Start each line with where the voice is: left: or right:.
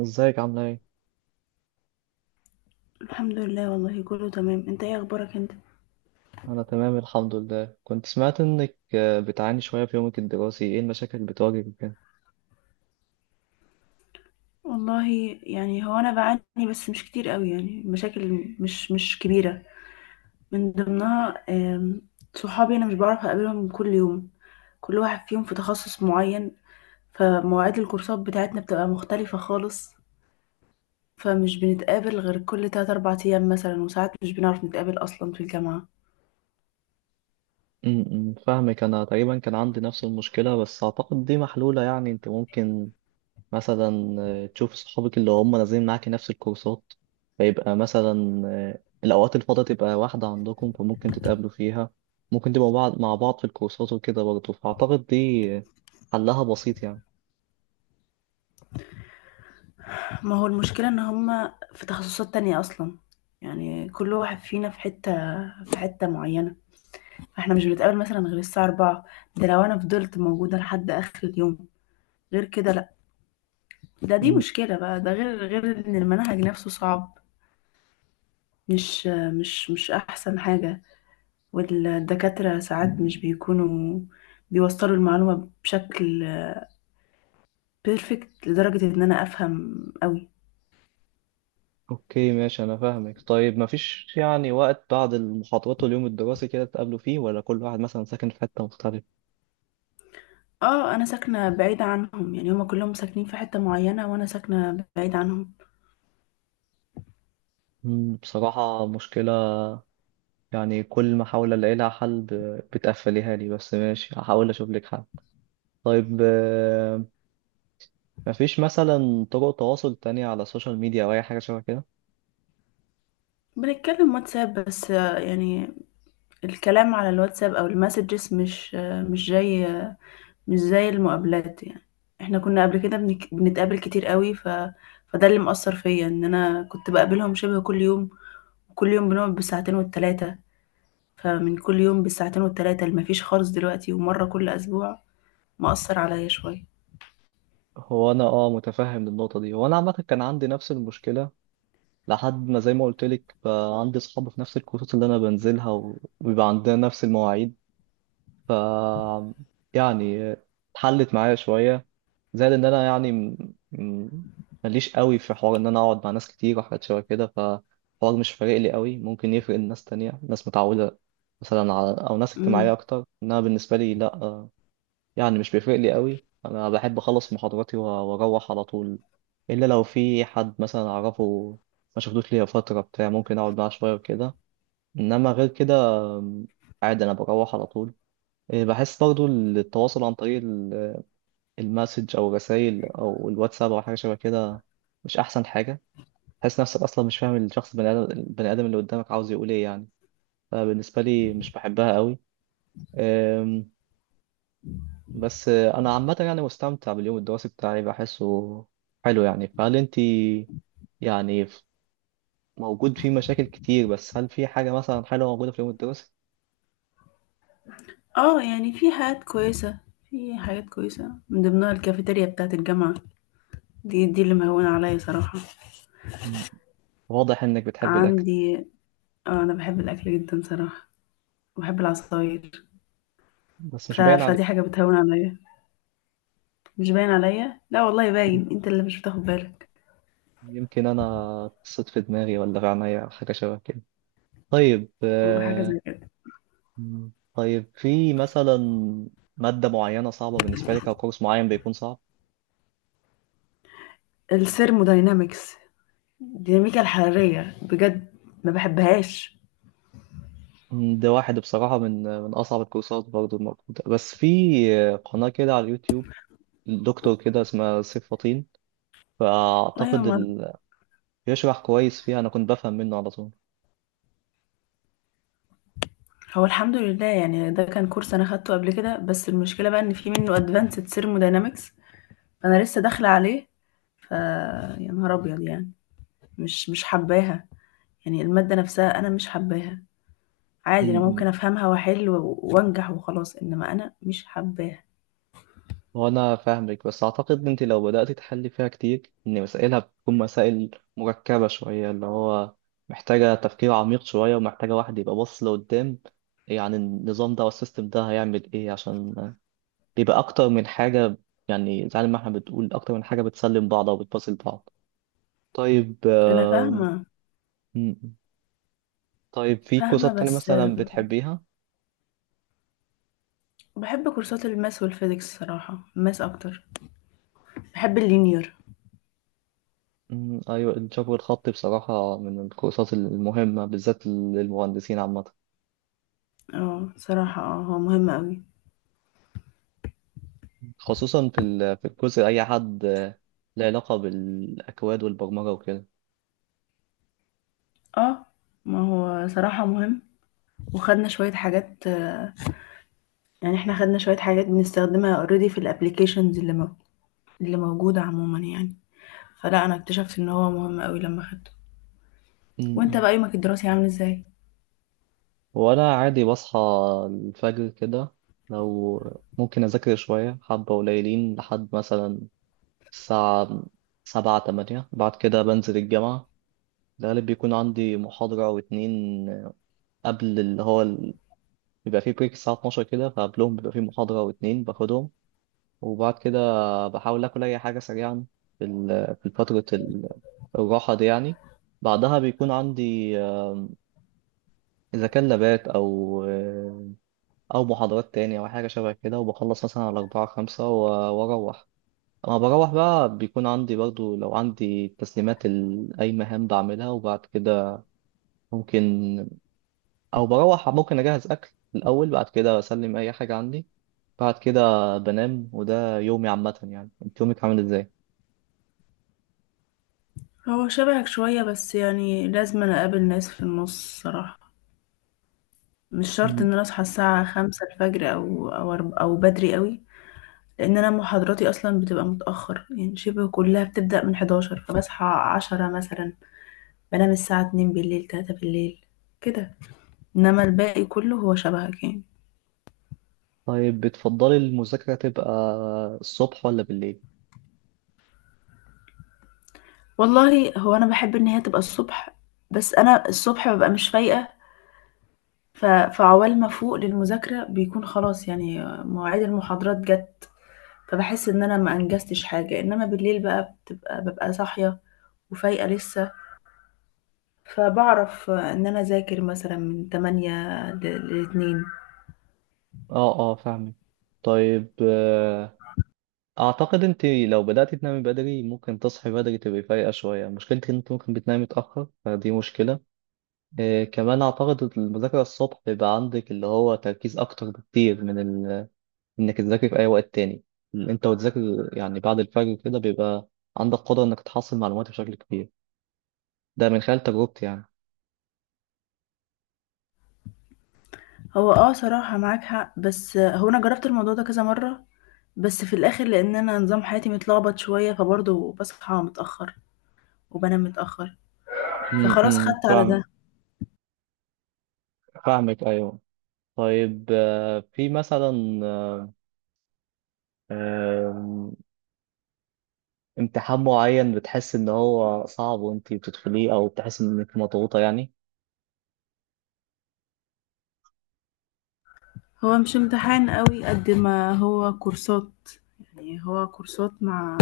right: ازيك عاملة ايه؟
left: الحمد لله والله كله تمام، انت ايه اخبارك انت؟
right: أنا تمام الحمد لله. كنت سمعت إنك بتعاني شوية في يومك الدراسي. ايه المشاكل اللي بتواجهك وكده؟
left: والله، يعني هو انا بعاني بس مش كتير قوي. يعني مشاكل مش كبيره. من ضمنها آم، صحابي انا مش بعرف اقابلهم كل يوم. كل واحد فيهم في تخصص معين. فمواعيد الكورسات بتاعتنا بتبقى مختلفه خالص. فمش بنتقابل غير كل 3 4 ايام مثلا، وساعات مش بنعرف نتقابل اصلا في الجامعه.
right: م- م، فاهمك. أنا تقريبا كان عندي نفس المشكلة بس أعتقد دي محلولة. يعني أنت ممكن مثلا تشوف صحابك اللي هم نازلين معاكي نفس الكورسات، فيبقى مثلا الأوقات الفاضية تبقى واحدة عندكم فممكن تتقابلوا فيها. ممكن تبقوا بعض مع بعض في الكورسات وكده برضه، فأعتقد دي حلها بسيط يعني.
left: ما هو المشكله ان هما في تخصصات تانية اصلا. يعني كل واحد فينا في حته في حته معينه. احنا مش بنتقابل مثلا غير الساعة 4. ده لو انا فضلت موجودة لحد اخر اليوم، غير كده لا. ده، دي مشكلة بقى، ده غير ان المنهج نفسه صعب. مش مش احسن حاجة. والدكاترة ساعات مش بيكونوا بيوصلوا المعلومة بشكل بيرفكت لدرجة ان انا افهم قوي.
right: اوكي ماشي انا فاهمك. طيب مفيش يعني وقت بعد المحاضرات واليوم الدراسي كده تقابلوا فيه، ولا كل واحد مثلا ساكن في حتة مختلفة؟
left: اه، انا ساكنة بعيدة عنهم. يعني هما كلهم ساكنين في حتة معينة وانا ساكنة بعيدة عنهم.
right: مم، بصراحة مشكلة. يعني كل ما احاول الاقي لها حل بتقفليها لي، بس ماشي هحاول اشوف لك حل. طيب مفيش مثلا طرق تواصل تانية على السوشيال ميديا او اي حاجة شبه كده؟
left: بنتكلم واتساب بس، يعني الكلام على الواتساب او المسجز مش جاي، مش زي المقابلات يعني. احنا كنا قبل كده بنتقابل كتير قوي، فده اللي مأثر فيا ان انا كنت بقابلهم شبه كل يوم. كل يوم بنقعد بالساعتين والتلاتة. فمن كل يوم بالساعتين والتلاتة اللي مفيش خالص دلوقتي ومرة كل اسبوع، مأثر عليا شوية.
right: هو انا اه متفهم النقطة دي، وانا عامة كان عندي نفس المشكلة لحد ما زي ما قلت لك بقى عندي اصحاب في نفس الكورسات اللي انا بنزلها وبيبقى عندنا نفس المواعيد. ف يعني اتحلت معايا شوية. زائد ان انا يعني ماليش قوي في حوار ان انا اقعد مع ناس كتير وحاجات شبه كده، فالحوار مش فارق لي قوي. ممكن يفرق لناس تانية، ناس متعودة مثلا على، او ناس اجتماعية
left: امم.
right: اكتر، انما بالنسبة لي لا. يعني مش بيفرق لي قوي. انا بحب اخلص محاضراتي واروح على طول، الا لو في حد مثلا اعرفه ما شفتوش ليا فترة بتاع ممكن اقعد معاه شوية وكده. انما غير كده آم، عادي انا بروح على طول. بحس برضو التواصل عن طريق المسج او الرسائل او الواتساب او حاجه شبه كده مش احسن حاجه. تحس نفسك اصلا مش فاهم الشخص البني ادم اللي قدامك عاوز يقول ايه يعني. فبالنسبه لي مش بحبها قوي. أم، بس انا عامه يعني مستمتع باليوم الدراسي بتاعي، بحسه حلو يعني. فهل انت يعني موجود فيه مشاكل كتير، بس هل في حاجه مثلا حلوه موجوده في اليوم الدراسي؟
left: اه، يعني في حاجات كويسة. في حاجات كويسة من ضمنها الكافيتيريا بتاعة الجامعة. دي اللي مهونة عليا صراحة.
right: مم. واضح انك بتحب الاكل.
left: عندي، اه انا بحب الاكل جدا صراحة، وبحب العصاير.
right: بس مش باين عليك.
left: فدي حاجة بتهون عليا. مش باين عليا؟ لا والله، باين، انت اللي مش بتاخد بالك.
right: يمكن أنا قصت في دماغي ولا في عينيا أو حاجة شبه كده. طيب
left: حاجه زي كده.
right: مم، طيب في مثلا مادة معينة صعبة بالنسبة لك أو كورس معين بيكون صعب؟
left: الثيرموداينامكس، الديناميكا الحراريه بجد ما بحبهاش.
right: مم، ده واحد بصراحة من أصعب الكورسات برضو الموجودة. بس في قناة كده على اليوتيوب، دكتور كده اسمها سيف فطين،
left: ايوه،
right: فأعتقد
left: ما
right: ال... بيشرح كويس فيها. أنا كنت بفهم منه على
left: هو الحمد لله يعني ده كان كورس انا خدته قبل كده، بس المشكله بقى ان في منه ادفانسد ثيرموداينامكس. فانا لسه داخله عليه. ف يا نهار ابيض يعني. مش حباها. يعني الماده نفسها انا مش حباها. عادي، انا
right: طول.
left: ممكن افهمها واحل وانجح وخلاص، انما انا مش حباها.
right: هو أنا فاهمك، بس أعتقد إن أنت لو بدأت تحلي فيها كتير، إن مسائلها بتكون مسائل مركبة شوية، اللي هو محتاجة تفكير عميق شوية ومحتاجة واحد يبقى باص لقدام، يعني النظام ده والسيستم ده هيعمل إيه، عشان بيبقى أكتر من حاجة. يعني زي ما إحنا بتقول أكتر من حاجة بتسلم بعض أو بتباصل بعض. طيب
left: انا فاهمه،
right: م- طيب في
left: فاهمه
right: كورسات تانية
left: بس.
right: مثلا بتحبيها؟
left: بحب كورسات الماس والفيزيكس صراحة، الماس أكتر. بحب اللينير.
right: م، أيوة. الجبر الخطي بصراحة من الكورسات المهمة بالذات للمهندسين عامة،
left: اه صراحة، اه هو مهم أوي.
right: خصوصا في في الجزء أي حد له علاقة بالأكواد والبرمجة وكده.
left: اه، ما هو صراحة مهم. وخدنا شوية حاجات. يعني احنا خدنا شوية حاجات بنستخدمها اوريدي في الابليكيشنز اللي موجودة عموما يعني. فلا، أنا اكتشفت إن هو مهم أوي لما خدته.
right: م-
left: وانت
right: م.
left: بقى يومك الدراسي عامل ازاي؟
right: وأنا عادي بصحى الفجر كده، لو ممكن أذاكر شوية حبة قليلين لحد مثلا الساعة 7 8. بعد كده بنزل الجامعة. الغالب بيكون عندي محاضرة أو اتنين قبل اللي هو بيبقى فيه بريك الساعة 12 كده، فقبلهم بيبقى فيه محاضرة أو اتنين باخدهم. وبعد كده بحاول آكل أي حاجة سريعا في في فترة الراحة دي يعني. بعدها بيكون عندي إذا كان لابات أو أو محاضرات تانية أو حاجة شبه كده. وبخلص مثلا على 4 5 وأروح. أما بروح بقى بيكون عندي برضو لو عندي تسليمات أي مهام بعملها. وبعد كده ممكن، أو بروح ممكن أجهز أكل الأول بعد كده أسلم أي حاجة عندي. بعد كده بنام. وده يومي عامة يعني. أنت يومك عامل إزاي؟
left: هو شبهك شوية، بس يعني لازم أنا أقابل ناس في النص صراحة. مش شرط إن أنا أصحى الساعة خمسة الفجر أو بدري أوي، لان انا محاضراتي اصلا بتبقى متاخر. يعني شبه كلها بتبدا من 11، فبصحى 10 مثلا، بنام الساعه 2 بالليل، 3 بالليل كده. انما الباقي كله هو شبهك يعني.
right: طيب بتفضلي المذاكرة تبقى الصبح ولا بالليل؟
left: والله، هو انا بحب ان هي تبقى الصبح، بس انا الصبح ببقى مش فايقه. فعوال ما فوق للمذاكره بيكون خلاص، يعني مواعيد المحاضرات جت، فبحس ان انا ما انجزتش حاجه. انما بالليل بقى، ببقى صاحيه وفايقه لسه، فبعرف ان انا اذاكر مثلا من 8 لاتنين.
right: اه اه فاهمك. طيب اعتقد انت لو بدأتي تنامي بدري ممكن تصحي بدري تبقي فايقة شوية. مشكلتك ان انت ممكن بتنامي متأخر، فدي مشكلة. كمان اعتقد المذاكرة الصبح بيبقى عندك اللي هو تركيز اكتر بكتير من ال... انك تذاكري في اي وقت تاني اللي انت وتذاكر. يعني بعد الفجر كده بيبقى عندك قدرة انك تحصل معلومات بشكل كبير. ده من خلال تجربتي يعني.
left: هو اه صراحة معاك حق، بس هو انا جربت الموضوع ده كذا مرة، بس في الاخر لان انا نظام حياتي متلخبط شوية فبرضه بصحى متأخر وبنام متأخر. فخلاص
right: امم،
left: خدت على
right: فاهم
left: ده.
right: فاهمك ايوه. طيب في مثلا آم، امتحان معين بتحس ان هو صعب وانتي بتدخليه، او بتحس انك مضغوطة يعني؟
left: هو مش امتحان قوي قد ما هو كورسات. يعني هو كورسات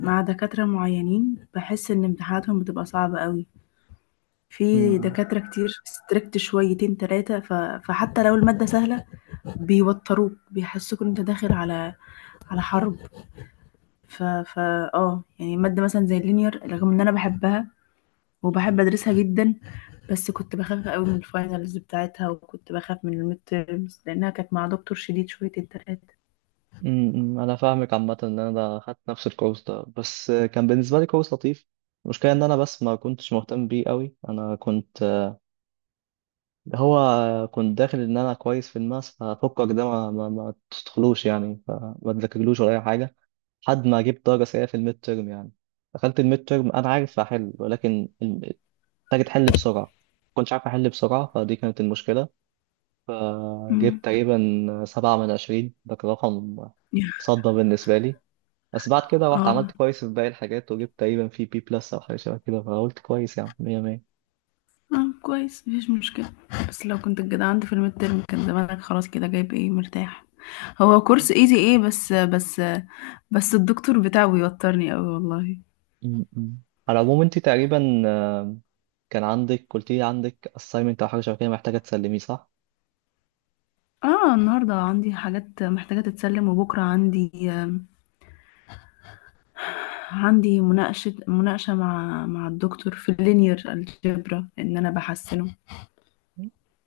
left: مع دكاترة معينين، بحس ان امتحاناتهم بتبقى صعبة قوي. في
right: امم
left: دكاترة كتير ستريكت شويتين تلاتة، فحتى لو المادة سهلة، بيوتروك بيحسوك ان انت داخل على حرب. ف ف اه يعني مادة مثلا زي اللينير، رغم ان انا بحبها وبحب ادرسها جدا، بس كنت بخاف قوي من الفاينلز بتاعتها، وكنت بخاف من الميد تيرمز لانها كانت مع دكتور شديد شوية التلاتة.
right: انا فاهمك. عامة ان انا خدت نفس الكورس ده، بس كان بالنسبة لي كورس لطيف. المشكلة ان انا بس ما كنتش مهتم بيه قوي. انا كنت هو كنت داخل ان انا كويس في الماس، ففكك ده ما تدخلوش يعني، فما تذاكرلوش ولا اي حاجة لحد ما جبت درجة سيئة في الميد تيرم يعني. دخلت الميد تيرم انا عارف احل، ولكن محتاج تحل بسرعة. ما كنتش عارف أحل بسرعة، فدي كانت المشكلة.
left: امم.
right: فجبت تقريبا 7 من 20. ده كان رقم صدى بالنسبة لي. بس بعد كده رحت عملت
left: اه
right: كويس في باقي الحاجات وجبت تقريبا في بي بلس أو حاجة شبه كده، فقلت كويس يعني مية مية.
left: اه كويس، مفيش مشكلة. بس لو كنت الجدع عندي في الميد ترم كان زمانك خلاص كده جايب ايه مرتاح. هو كورس ايزي ايه، بس الدكتور بتاعه بيوترني قوي والله.
right: م- م. على العموم أنت تقريبا كان عندك، قلت لي عندك assignment أو حاجة شبه كده محتاجة تسلميه، صح؟
left: اه، النهارده عندي حاجات محتاجة تتسلم، وبكرة عندي مناقشة مع الدكتور في اللينير الجبرا ان انا بحسنه.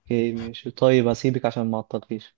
right: اوكي ماشي. طيب هسيبك عشان ما أعطلكيش.